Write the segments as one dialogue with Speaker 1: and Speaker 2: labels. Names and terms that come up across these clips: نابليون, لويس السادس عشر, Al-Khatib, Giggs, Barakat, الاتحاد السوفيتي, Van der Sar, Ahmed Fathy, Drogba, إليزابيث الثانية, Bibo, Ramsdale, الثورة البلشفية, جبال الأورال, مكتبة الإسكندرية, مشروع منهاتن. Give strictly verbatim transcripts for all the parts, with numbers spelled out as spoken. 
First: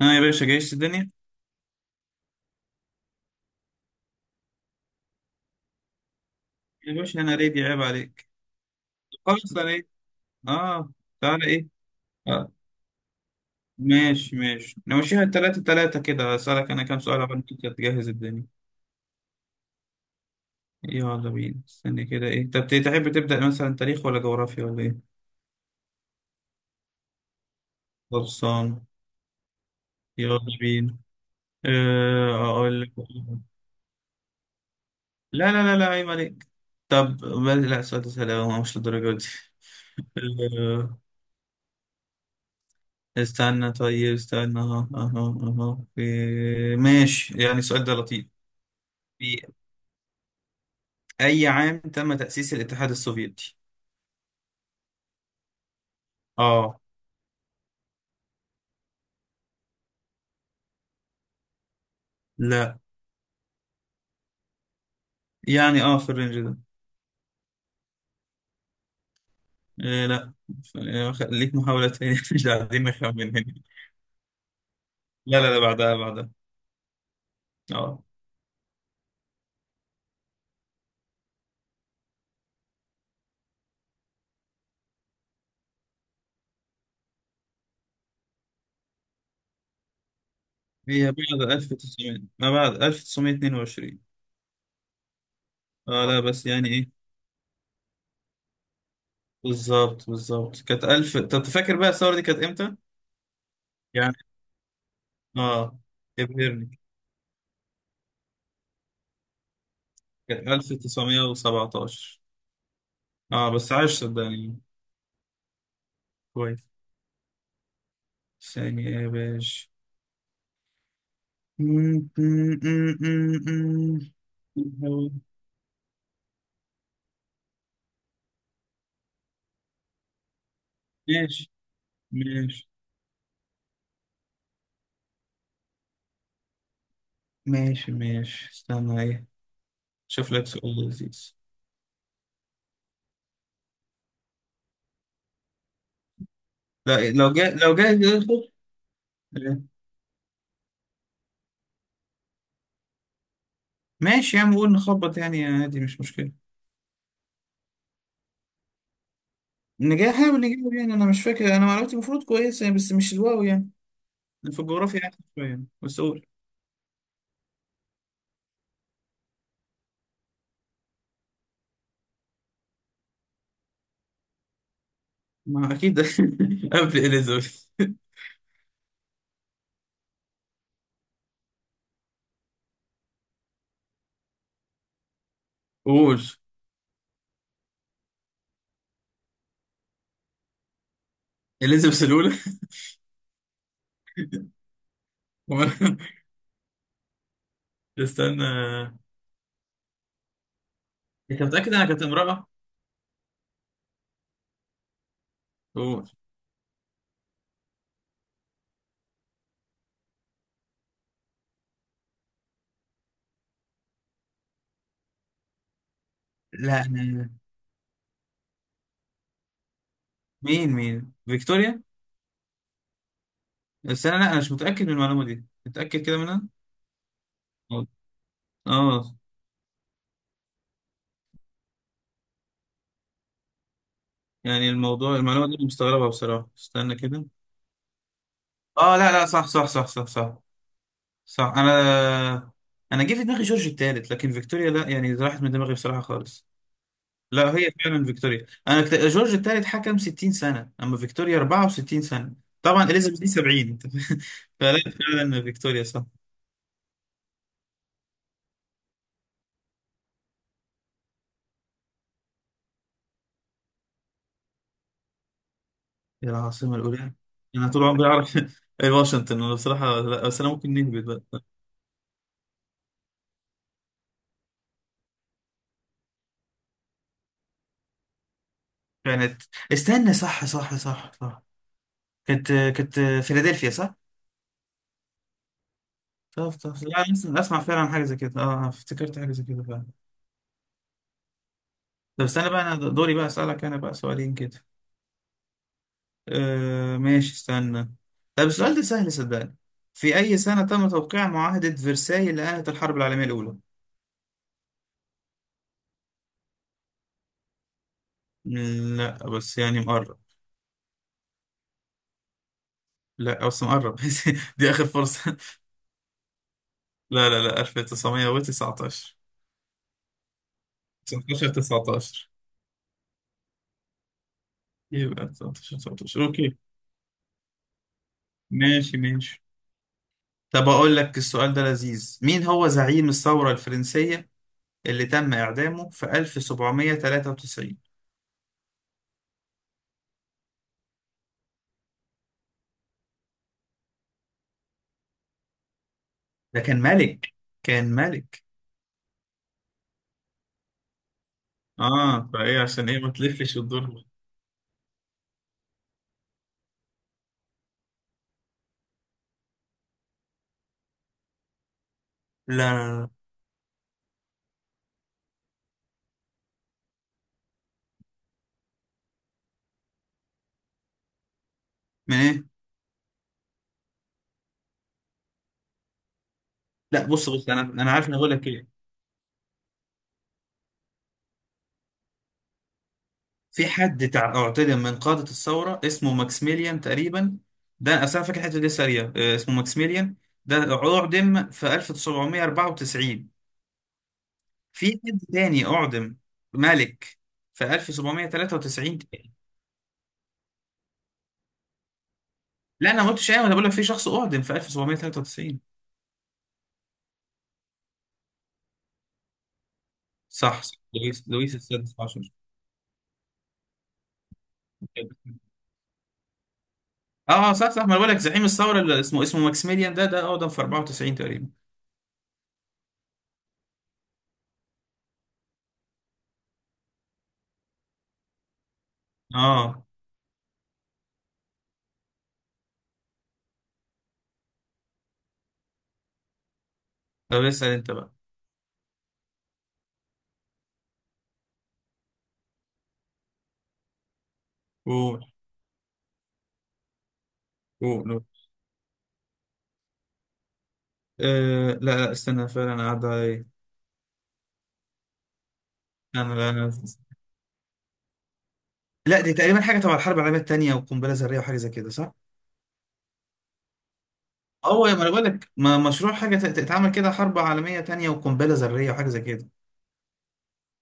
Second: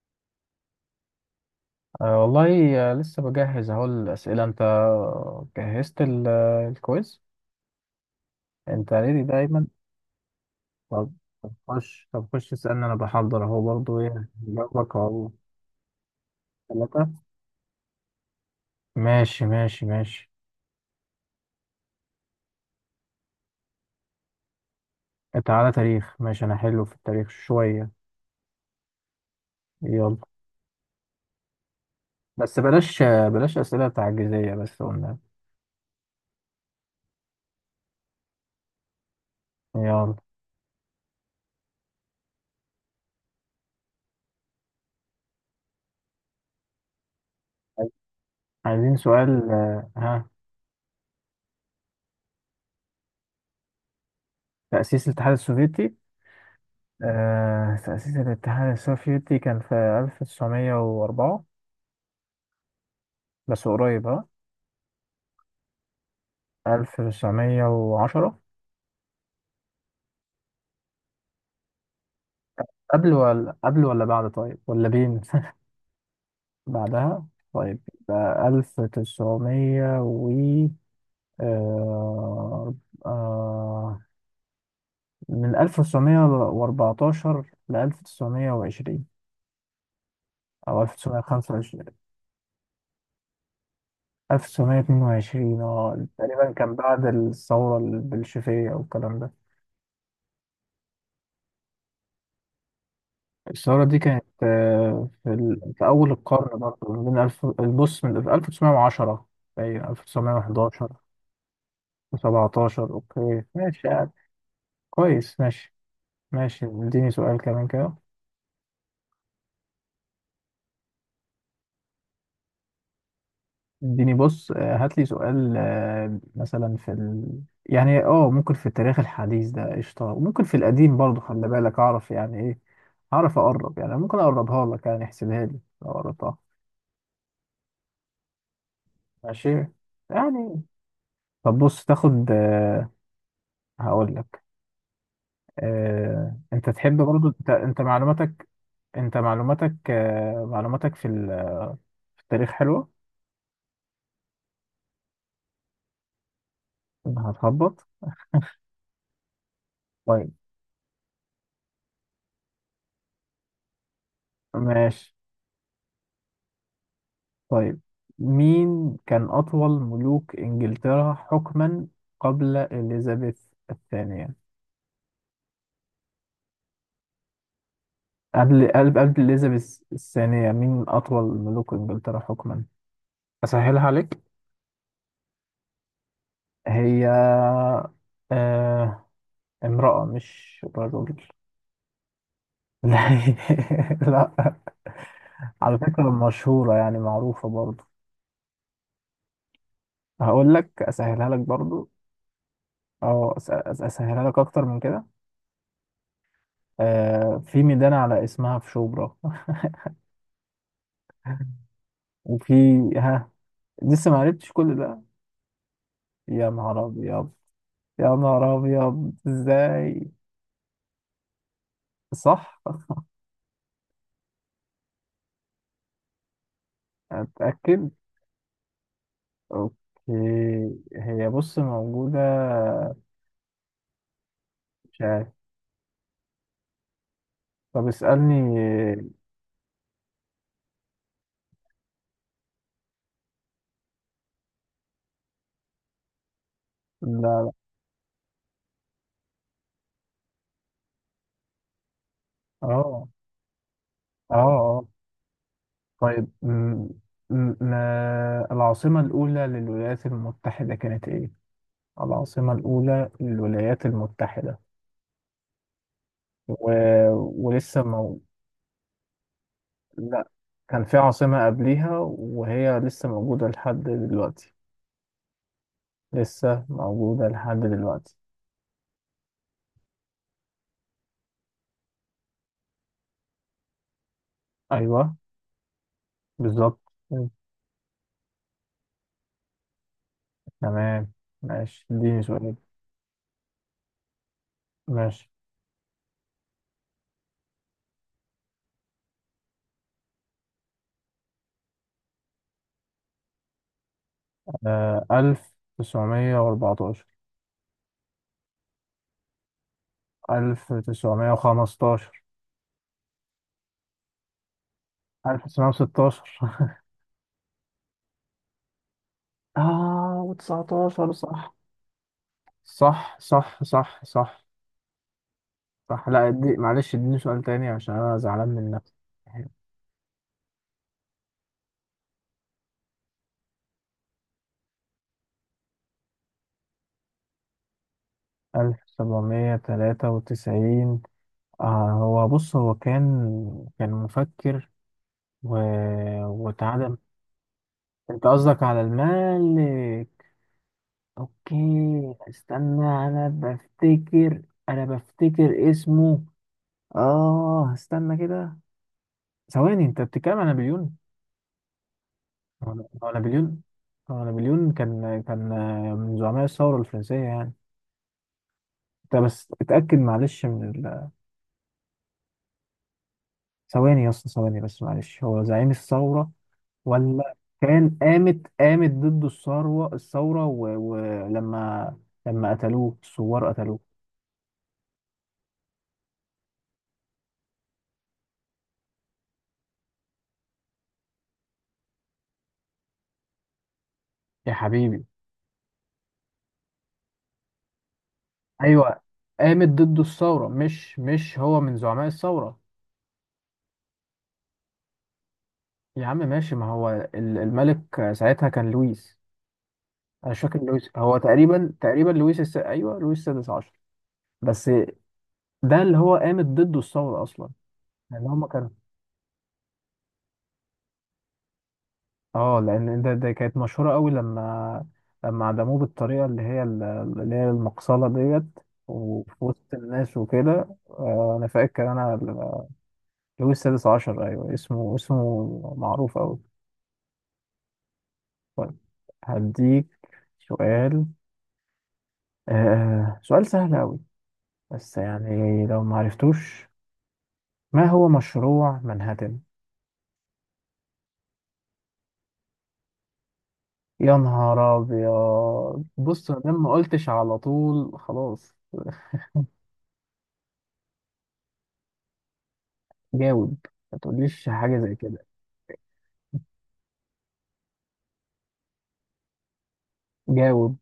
Speaker 1: ها يا باشا، جايش الدنيا؟
Speaker 2: أه والله، آه، لسه بجهز اهو الأسئلة. انت جهزت ال- آه،
Speaker 1: يا باشا
Speaker 2: الكويز.
Speaker 1: انا ريدي، عيب عليك.
Speaker 2: انت ليه
Speaker 1: خلاص
Speaker 2: دايما؟
Speaker 1: انا ايه؟ اه.
Speaker 2: طب
Speaker 1: تعالى
Speaker 2: طب
Speaker 1: ايه؟
Speaker 2: خش طب خش
Speaker 1: آه.
Speaker 2: اسألني، انا بحضر اهو برضو. ايه
Speaker 1: ماشي ماشي
Speaker 2: جنبك
Speaker 1: نمشيها
Speaker 2: اهو؟
Speaker 1: تلاتة تلاتة كده، اسألك انا كام
Speaker 2: ثلاثة.
Speaker 1: سؤال عشان انت تجهز الدنيا.
Speaker 2: ماشي، ماشي، ماشي.
Speaker 1: يلا بينا، استني كده ايه، طب تحب تبدأ مثلا تاريخ ولا جغرافيا ولا ايه؟
Speaker 2: تعالى تاريخ، ماشي، انا حلو في التاريخ شوية.
Speaker 1: خلصان،
Speaker 2: يلا.
Speaker 1: يلا بينا. آه
Speaker 2: بس
Speaker 1: اقول لك.
Speaker 2: بلاش آه، بلاش أسئلة تعجيزية، بس قلنا.
Speaker 1: لا لا لا لا، عيب عليك. طب بل- لا، سؤال سهل أوي، مش للدرجة دي.
Speaker 2: يلا.
Speaker 1: استنى، طيب استنى، اهو اهو. اهو في- ماشي، يعني السؤال
Speaker 2: طيب،
Speaker 1: ده لطيف.
Speaker 2: عايزين
Speaker 1: في
Speaker 2: سؤال، آه، ها.
Speaker 1: أي عام تم تأسيس الاتحاد السوفيتي؟
Speaker 2: تأسيس الاتحاد السوفيتي.
Speaker 1: اه
Speaker 2: آه، تأسيس الاتحاد السوفيتي كان في ألف تسعمية واربعة.
Speaker 1: لا.
Speaker 2: بس قريب، ها.
Speaker 1: يعني اه في الرينج ده.
Speaker 2: ألف تسعمية وعشرة.
Speaker 1: إيه لا. ف- إيه، خ- ليك محاولة تانية. مش عايزين
Speaker 2: قبل
Speaker 1: نخمن هنا.
Speaker 2: ولا قبل ولا بعد؟ طيب ولا بين.
Speaker 1: لا لا لا، بعدها بعدها.
Speaker 2: بعدها. طيب
Speaker 1: اه.
Speaker 2: يبقى ألف وتسعمية و آه... آه... من ألف تسعمية واربعتاشر ل ألف تسعمية وعشرين. أو
Speaker 1: هي بعد
Speaker 2: ألف تسعمية وخمسة وعشرين.
Speaker 1: ألف وتسعمية، ما بعد ألف تسعمية واتنين وعشرين.
Speaker 2: ألف تسعمية واثنين وعشرين، اه
Speaker 1: اه لا، بس
Speaker 2: تقريبا
Speaker 1: يعني
Speaker 2: كان
Speaker 1: ايه.
Speaker 2: بعد الثورة البلشفية والكلام ده.
Speaker 1: بالظبط بالظبط كانت ألف. طب تفكر بقى الثورة دي كانت امتى؟
Speaker 2: الثورة دي
Speaker 1: يعني
Speaker 2: كانت، آه، في, ال...
Speaker 1: اه
Speaker 2: في أول القرن
Speaker 1: ابهرني.
Speaker 2: برضه، ما بين ألف. البص من ألف تسعمية وعشرة. باين
Speaker 1: كانت
Speaker 2: ألف تسعمية وحداشر
Speaker 1: ألف تسعمية وسبعتاشر.
Speaker 2: وسبعتاشر. أوكي،
Speaker 1: اه بس
Speaker 2: ماشي
Speaker 1: عايش
Speaker 2: يعني.
Speaker 1: صدقني.
Speaker 2: كويس، ماشي. ماشي،
Speaker 1: كويس.
Speaker 2: اديني سؤال كمان كده.
Speaker 1: ثانية يا باشا. م- م- م- م-
Speaker 2: اديني بص، آه، هات لي
Speaker 1: م.
Speaker 2: سؤال، آه، مثلا في ال... يعني اه ممكن في التاريخ الحديث ده قشطة، وممكن في القديم برضه،
Speaker 1: ماشي
Speaker 2: خلي بالك أعرف يعني إيه.
Speaker 1: ماشي
Speaker 2: أعرف أقرب، يعني ممكن أقربها لك، يعني احسبها لي لو قربتها.
Speaker 1: ماشي ماشي. استنى ايه.
Speaker 2: ماشي
Speaker 1: شوف لك
Speaker 2: يعني.
Speaker 1: سؤال لذيذ.
Speaker 2: طب بص تاخد. آه، هقول لك. آه، انت تحب
Speaker 1: لا،
Speaker 2: برضو.
Speaker 1: لو
Speaker 2: انت
Speaker 1: جاء لو
Speaker 2: انت
Speaker 1: جاء ياخد.
Speaker 2: معلوماتك. انت معلوماتك آه، معلوماتك في ال- في التاريخ حلوة.
Speaker 1: ماشي يا عم، قول، نخبط يعني عادي مش مشكلة.
Speaker 2: هتخبط.
Speaker 1: نجاح،
Speaker 2: طيب.
Speaker 1: حاول نجيبه. يعني انا مش فاكر، انا معلوماتي المفروض كويسة يعني، بس مش الواو يعني. أنا في الجغرافيا
Speaker 2: ماشي.
Speaker 1: احسن شوية، بس قول.
Speaker 2: طيب. مين كان أطول ملوك إنجلترا حكما قبل إليزابيث الثانية؟
Speaker 1: ما اكيد قبل اليزابيث.
Speaker 2: قبل قبل قبل إليزابيث الثانية، مين أطول ملوك إنجلترا حكما؟ أسهلها عليك.
Speaker 1: قول.
Speaker 2: هي آه... امرأة مش رجل.
Speaker 1: اليزابيث الاولى.
Speaker 2: لا. لا. على فكرة مشهورة، يعني معروفة برضو.
Speaker 1: استنى.
Speaker 2: هقول لك أسهلها لك
Speaker 1: انت متأكد انها
Speaker 2: برضو.
Speaker 1: كانت امرأة؟
Speaker 2: أو أس- أس- أسهلها لك أكتر من كده.
Speaker 1: قول.
Speaker 2: آه في ميدان على اسمها في شبرا. وفي. ها. لسه ما عرفتش كل ده. يا
Speaker 1: لا
Speaker 2: نهار
Speaker 1: أنا-
Speaker 2: أبيض. يا نهار أبيض، إزاي؟
Speaker 1: مين مين فيكتوريا؟
Speaker 2: صح.
Speaker 1: بس انا، لا، انا مش متأكد من المعلومة دي. متأكد كده منها؟ اه.
Speaker 2: أتأكد.
Speaker 1: آه.
Speaker 2: أوكي. هي بص موجودة.
Speaker 1: يعني
Speaker 2: مش
Speaker 1: الموضوع،
Speaker 2: عارف.
Speaker 1: المعلومة دي أنا مستغربها بصراحة. استنى كده.
Speaker 2: طب
Speaker 1: اه
Speaker 2: اسألني.
Speaker 1: لا لا، صح صح صح صح صح. صح، انا انا جه في دماغي جورج الثالث، لكن فيكتوريا لا، يعني راحت من دماغي بصراحة خالص.
Speaker 2: لا، لا.
Speaker 1: لا، هي فعلا فيكتوريا. انا كت... جورج الثالث حكم ستين سنة، اما فيكتوريا أربعة وستين سنة. طبعا
Speaker 2: اه،
Speaker 1: اليزابيث دي سبعين.
Speaker 2: اه.
Speaker 1: فلا،
Speaker 2: آه.
Speaker 1: فعلا فيكتوريا صح.
Speaker 2: طيب م- م- ما العاصمة الأولى للولايات المتحدة كانت إيه؟ العاصمة الأولى للولايات المتحدة.
Speaker 1: يا
Speaker 2: و...
Speaker 1: العاصمة الأولى. أنا
Speaker 2: ولسه
Speaker 1: طول عمري
Speaker 2: مو...
Speaker 1: أعرف واشنطن. أنا بصراحة لا،
Speaker 2: لا،
Speaker 1: بس أنا ممكن
Speaker 2: كان في
Speaker 1: نهبط. بقى
Speaker 2: عاصمة قبليها وهي لسه موجودة لحد دلوقتي. لسه موجودة لحد دلوقتي.
Speaker 1: كانت، استنى، صح صح صح صح. كانت كانت فيلادلفيا صح؟
Speaker 2: أيوه.
Speaker 1: طب طب
Speaker 2: بالظبط.
Speaker 1: لا، أنا أسمع فعلا حاجة زي كده. أه آه، افتكرت حاجة زي كده فعلا.
Speaker 2: تمام. ماشي، اديني
Speaker 1: طب استنى
Speaker 2: سؤال.
Speaker 1: بقى، أنا دوري بقى أسألك، أنا بقى سؤالين كده.
Speaker 2: ماشي.
Speaker 1: أه ماشي استنى. طب السؤال ده سهل صدقني. في أي سنة تم توقيع معاهدة فرساي اللي أنهت الحرب العالمية الأولى؟
Speaker 2: آه، ألف تسعمية وأربعتاشر.
Speaker 1: لا بس يعني مقرب.
Speaker 2: ألف تسعمية وخمستاشر.
Speaker 1: لا بس مقرب. دي آخر فرصة.
Speaker 2: ألف تسعمية وستاشر.
Speaker 1: لا لا لا، ألف تسعمية وتسعتاشر.
Speaker 2: اه وتسعتاشر،
Speaker 1: تسعتاشر
Speaker 2: صح.
Speaker 1: تسعتاشر.
Speaker 2: صح، صح، صح، صح.
Speaker 1: يبقى تسعتاشر
Speaker 2: صح،
Speaker 1: تسعتاشر
Speaker 2: لا دي
Speaker 1: اوكي.
Speaker 2: معلش، اديني سؤال تاني عشان انا زعلان من نفسي.
Speaker 1: ماشي ماشي. طب اقول لك السؤال ده لذيذ، مين هو زعيم الثورة الفرنسية اللي تم اعدامه في ألف سبعمية وتلاتة وتسعين؟
Speaker 2: ألف سبعمية وتلاتة وتسعين. آه هو بص هو كان كان مفكر. و...
Speaker 1: ده كان
Speaker 2: واتعدم.
Speaker 1: ملك، كان
Speaker 2: انت
Speaker 1: ملك.
Speaker 2: قصدك على المالك. اوكي.
Speaker 1: اه فايه
Speaker 2: استنى،
Speaker 1: عشان ايه، ما
Speaker 2: انا
Speaker 1: تلفش وتدور، لا.
Speaker 2: بفتكر. انا بفتكر اسمه. اه استنى كده. ثواني، انت بتتكلم عن نابليون؟
Speaker 1: لا
Speaker 2: هو هو
Speaker 1: لا
Speaker 2: نابليون. هو نابليون كان كان آه، من زعماء الثورة الفرنسية يعني. انت بس اتأكد معلش من ال...
Speaker 1: من ايه؟
Speaker 2: ثواني يا اسطى، ثواني بس معلش، هو زعيم الثورة
Speaker 1: لا بص
Speaker 2: ولا؟
Speaker 1: بص انا انا
Speaker 2: كان
Speaker 1: عارف، انا هقول
Speaker 2: قامت
Speaker 1: لك ايه.
Speaker 2: قامت ضد الثورة الثورة. ولما و... ولما- لما قتلوه الثوار
Speaker 1: في
Speaker 2: قتلوه.
Speaker 1: حد تع- اعتدم من قادة الثورة اسمه ماكسيميليان تقريبا. ده أصل أنا فاكر الحتة دي سريع، آه، اسمه ماكسيميليان ده، أعدم في ألف سبعمية وأربعة وتسعين.
Speaker 2: يا
Speaker 1: في
Speaker 2: حبيبي.
Speaker 1: حد تاني أعدم ملك في ألف سبعمية وتلاتة وتسعين
Speaker 2: ايوه.
Speaker 1: تاني.
Speaker 2: قامت ضد الثورة، مش مش هو من زعماء الثورة.
Speaker 1: لا أنا ما قلتش أيوة، أنا بقول لك في شخص أعدم في ألف سبعمية وتلاتة وتسعين.
Speaker 2: يا عم ماشي، ما هو ال- الملك ساعتها كان لويس. انا مش فاكر،
Speaker 1: صح صح،
Speaker 2: لويس هو
Speaker 1: لويس لويس
Speaker 2: تقريبا
Speaker 1: السادس
Speaker 2: تقريبا
Speaker 1: عشر.
Speaker 2: لويس الس... ايوه، لويس السادس عشر. بس. ده اللي هو قامت ضده الثورة أصلا.
Speaker 1: اه آه، صح صح، ما أنا بقول لك
Speaker 2: لأن
Speaker 1: زعيم
Speaker 2: هما كانوا.
Speaker 1: الثورة اللي اسمه اسمه ماكسيميليان، ده ده أعدم في أربعة وتسعين تقريبا.
Speaker 2: اه لأن ده, ده كانت مشهورة قوي لما. لما عدموه بالطريقة اللي هي ال- اللي هي المقصلة ديت. وفي وسط
Speaker 1: اه.
Speaker 2: الناس وكده، آه، أنا فاكر أنا ال- لويس السادس عشر. أيوه، اسمه اسمه معروف أوي.
Speaker 1: طب اسأل أنت بقى.
Speaker 2: طيب. هديك سؤال. آه سؤال سهل أوي. بس
Speaker 1: قول.
Speaker 2: يعني لو ما عرفتوش. ما هو
Speaker 1: قول.
Speaker 2: مشروع منهاتن؟
Speaker 1: أه لا. لا استنى، فعلا قاعدة ايه.
Speaker 2: يا نهار ابيض! بص
Speaker 1: انا
Speaker 2: انا
Speaker 1: انا
Speaker 2: ما قلتش على طول، خلاص.
Speaker 1: لا، دي تقريبا حاجة تبع الحرب العالمية التانية وقنبلة ذرية وحاجة زي كده صح؟
Speaker 2: جاوب. ما تقوليش حاجه
Speaker 1: هو ما
Speaker 2: زي
Speaker 1: انا بقول
Speaker 2: كده.
Speaker 1: لك ما- مشروع حاجة تت- تتعمل كده، حرب عالمية تانية وقنبلة ذرية وحاجة زي كده.
Speaker 2: جاوب.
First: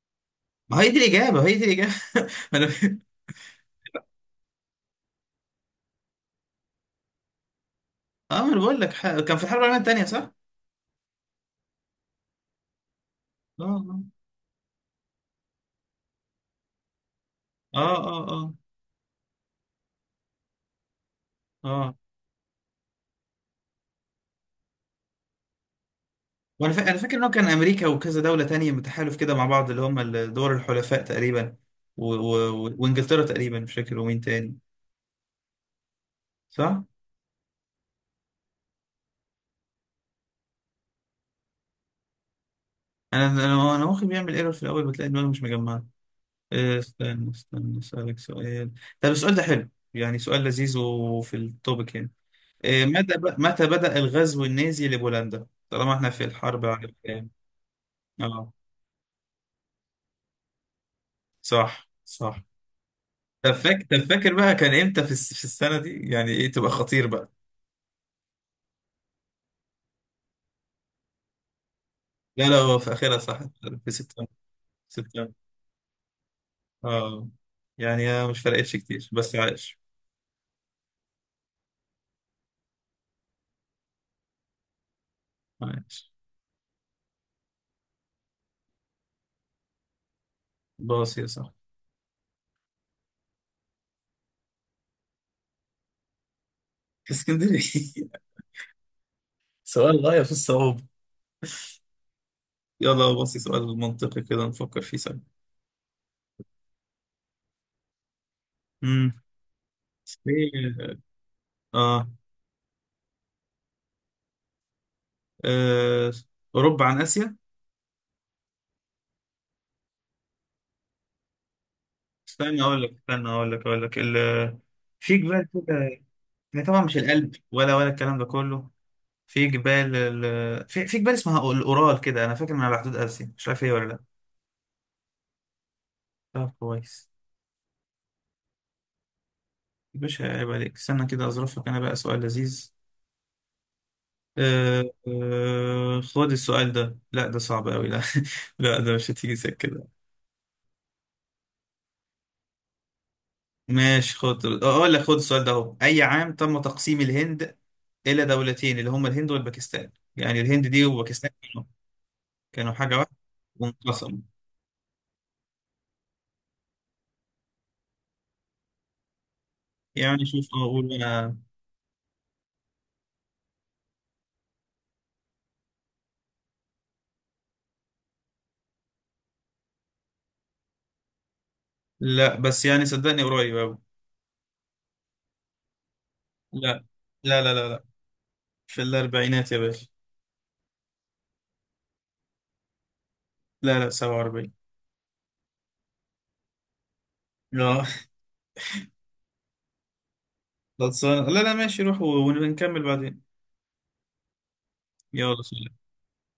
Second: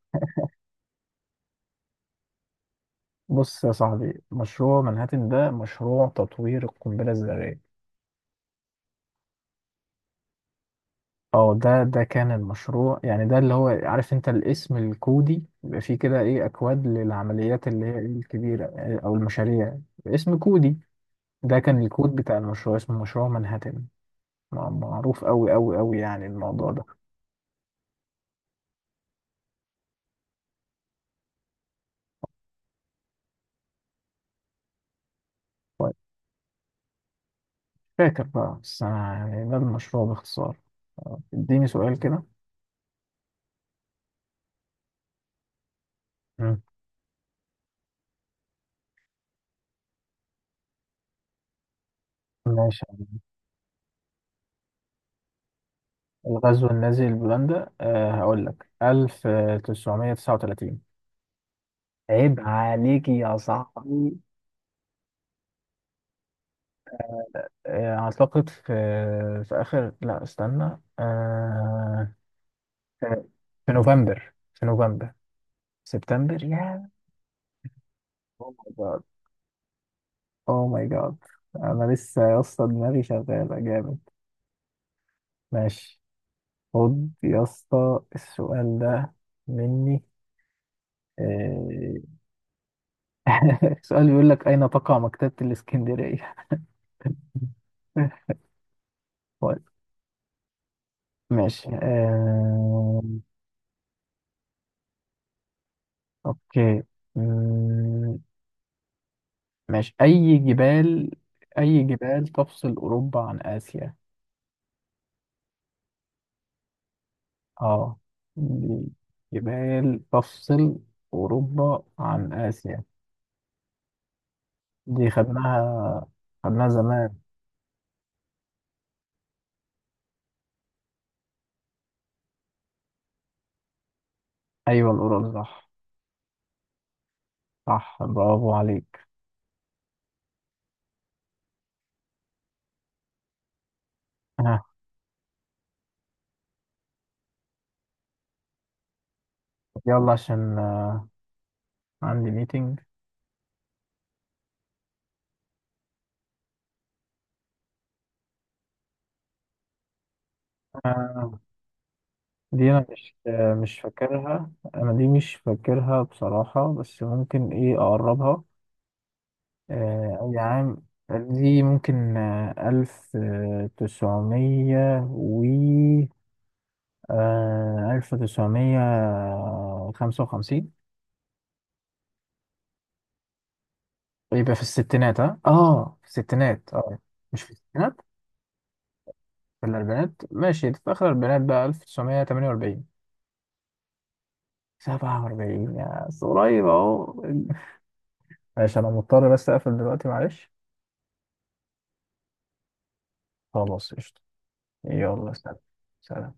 Speaker 1: ما هي دي الإجابة، هي دي الإجابة. ما انا.
Speaker 2: بص يا صاحبي، مشروع منهاتن ده مشروع تطوير القنبله الذريه.
Speaker 1: اه، ما انا بقول لك ح- كان في الحرب العالمية التانية صح؟
Speaker 2: اه ده ده كان المشروع، يعني ده اللي هو،
Speaker 1: اه
Speaker 2: عارف انت الاسم الكودي بيبقى فيه كده ايه، اكواد للعمليات
Speaker 1: اه
Speaker 2: اللي هي إيه
Speaker 1: اه اه
Speaker 2: الكبيره، إيه، او المشاريع. اسم كودي. ده كان
Speaker 1: اه.
Speaker 2: الكود بتاع المشروع، اسمه مشروع منهاتن. مع- معروف قوي قوي قوي، يعني الموضوع
Speaker 1: وانا
Speaker 2: ده.
Speaker 1: فا... انا فاكر ان هو كان امريكا وكذا دولة تانية متحالف كده مع بعض، اللي هم دول الحلفاء تقريبا، و... و... وانجلترا تقريبا، مش فاكر ومين تاني. صح؟
Speaker 2: فاكر بقى، بس أنا يعني ده المشروع باختصار. آه، اديني سؤال كده.
Speaker 1: انا انا أنا مخي بيعمل ايرور في الاول، بتلاقي دماغي مش مجمعه.
Speaker 2: مم.
Speaker 1: إيه، استنى استنى اسالك سؤال. طب السؤال ده حلو، يعني سؤال لذيذ وفي التوبيك يعني.
Speaker 2: ماشي.
Speaker 1: إيه، متى ب... متى بدأ الغزو النازي لبولندا، طالما احنا في الحرب
Speaker 2: الغزو
Speaker 1: على
Speaker 2: النازي
Speaker 1: الكلام.
Speaker 2: لبولندا، أه هقول
Speaker 1: اه
Speaker 2: لك ألف تسعمية وتسعة وثلاثين.
Speaker 1: صح
Speaker 2: عيب
Speaker 1: صح.
Speaker 2: عليكي يا
Speaker 1: طب فاكر، طب
Speaker 2: صاحبي.
Speaker 1: فاكر بقى كان امتى في الس- في السنه دي، يعني ايه تبقى خطير بقى.
Speaker 2: آه، اعتقد في. في اخر، لا استنى أه
Speaker 1: لا لا، هو في اخرها
Speaker 2: في.
Speaker 1: صح.
Speaker 2: في
Speaker 1: في سبتمبر،
Speaker 2: نوفمبر في نوفمبر
Speaker 1: سبتمبر.
Speaker 2: سبتمبر، يا.
Speaker 1: اه. يعني آه، مش
Speaker 2: او ماي
Speaker 1: فرقتش
Speaker 2: جاد!
Speaker 1: كتير، بس عايش.
Speaker 2: او ماي جاد! انا لسه يا اسطى، دماغي شغاله جامد. ماشي.
Speaker 1: عايش.
Speaker 2: خد يا اسطى السؤال ده. مني.
Speaker 1: باص يا صاحبي.
Speaker 2: آه، سؤال بيقول لك أين تقع مكتبة الإسكندرية؟
Speaker 1: في اسكندريه.
Speaker 2: طيب.
Speaker 1: سؤال غاية في الصعوبة.
Speaker 2: ماشي، آه،
Speaker 1: يلا بصي سؤال منطقي كده نفكر فيه سوا.
Speaker 2: أوكي. مم،
Speaker 1: امم.
Speaker 2: ماشي، أي
Speaker 1: ايه.
Speaker 2: جبال. أي
Speaker 1: اه.
Speaker 2: جبال تفصل أوروبا عن آسيا؟
Speaker 1: آه. اوروبا عن اسيا.
Speaker 2: آه دي جبال تفصل أوروبا عن
Speaker 1: استنى اقول
Speaker 2: آسيا.
Speaker 1: لك استنى اقول لك اقول لك ال...
Speaker 2: دي
Speaker 1: في جبال
Speaker 2: خدناها.
Speaker 1: كده. هي
Speaker 2: خدناها
Speaker 1: طبعا مش
Speaker 2: زمان.
Speaker 1: الألب ولا ولا الكلام ده كله. في جبال ال... في... في جبال اسمها الاورال كده، انا فاكر انها على حدود اسيا، مش عارف هي ولا لا.
Speaker 2: أيوة، الأورال، صح.
Speaker 1: طب كويس.
Speaker 2: صح، برافو عليك.
Speaker 1: يا باشا عيب عليك، استنى كده اظرف لك انا بقى سؤال لذيذ.
Speaker 2: آه.
Speaker 1: آه آه خد السؤال ده، لا ده صعب قوي، لا. لا ده مش هتيجي سكة.
Speaker 2: يلا عشان، آه، عندي ميتنج.
Speaker 1: ماشي، خد اقول لك، خد السؤال ده اهو، اي عام تم تقسيم الهند الى دولتين، اللي هما الهند والباكستان؟ يعني الهند دي وباكستان كانوا
Speaker 2: دي
Speaker 1: كانوا
Speaker 2: انا
Speaker 1: حاجه
Speaker 2: مش
Speaker 1: واحده
Speaker 2: آه، مش
Speaker 1: وانقسموا.
Speaker 2: فاكرها، انا دي مش فاكرها بصراحة، بس ممكن ايه اقربها. آه،
Speaker 1: يعني
Speaker 2: اي
Speaker 1: شوف
Speaker 2: عام؟
Speaker 1: اقول انا.
Speaker 2: دي ممكن آه، الف آه، تسعمية و آه، الف تسعمية خمسة وخمسين.
Speaker 1: لا بس يعني صدقني قريب أوي.
Speaker 2: يبقى في الستينات، ها، اه في الستينات،
Speaker 1: لا
Speaker 2: اه مش
Speaker 1: لا
Speaker 2: في
Speaker 1: لا لا لا.
Speaker 2: الستينات.
Speaker 1: في الاربعينات يا
Speaker 2: في
Speaker 1: باشا.
Speaker 2: الاربعينات، ماشي، في اخر الاربعينات بقى الف تسعمية تمانية واربعين.
Speaker 1: لا لا سبعة وأربعين.
Speaker 2: سبعة واربعين، يا بس قريب اهو.
Speaker 1: لا.
Speaker 2: ماشي، انا مضطر بس اقفل دلوقتي، معلش.
Speaker 1: خلصان لا لا، ماشي، روح ونكمل بعدين.
Speaker 2: خلاص قشطة. يلا
Speaker 1: يلا
Speaker 2: سلام.
Speaker 1: سلام.
Speaker 2: سلام.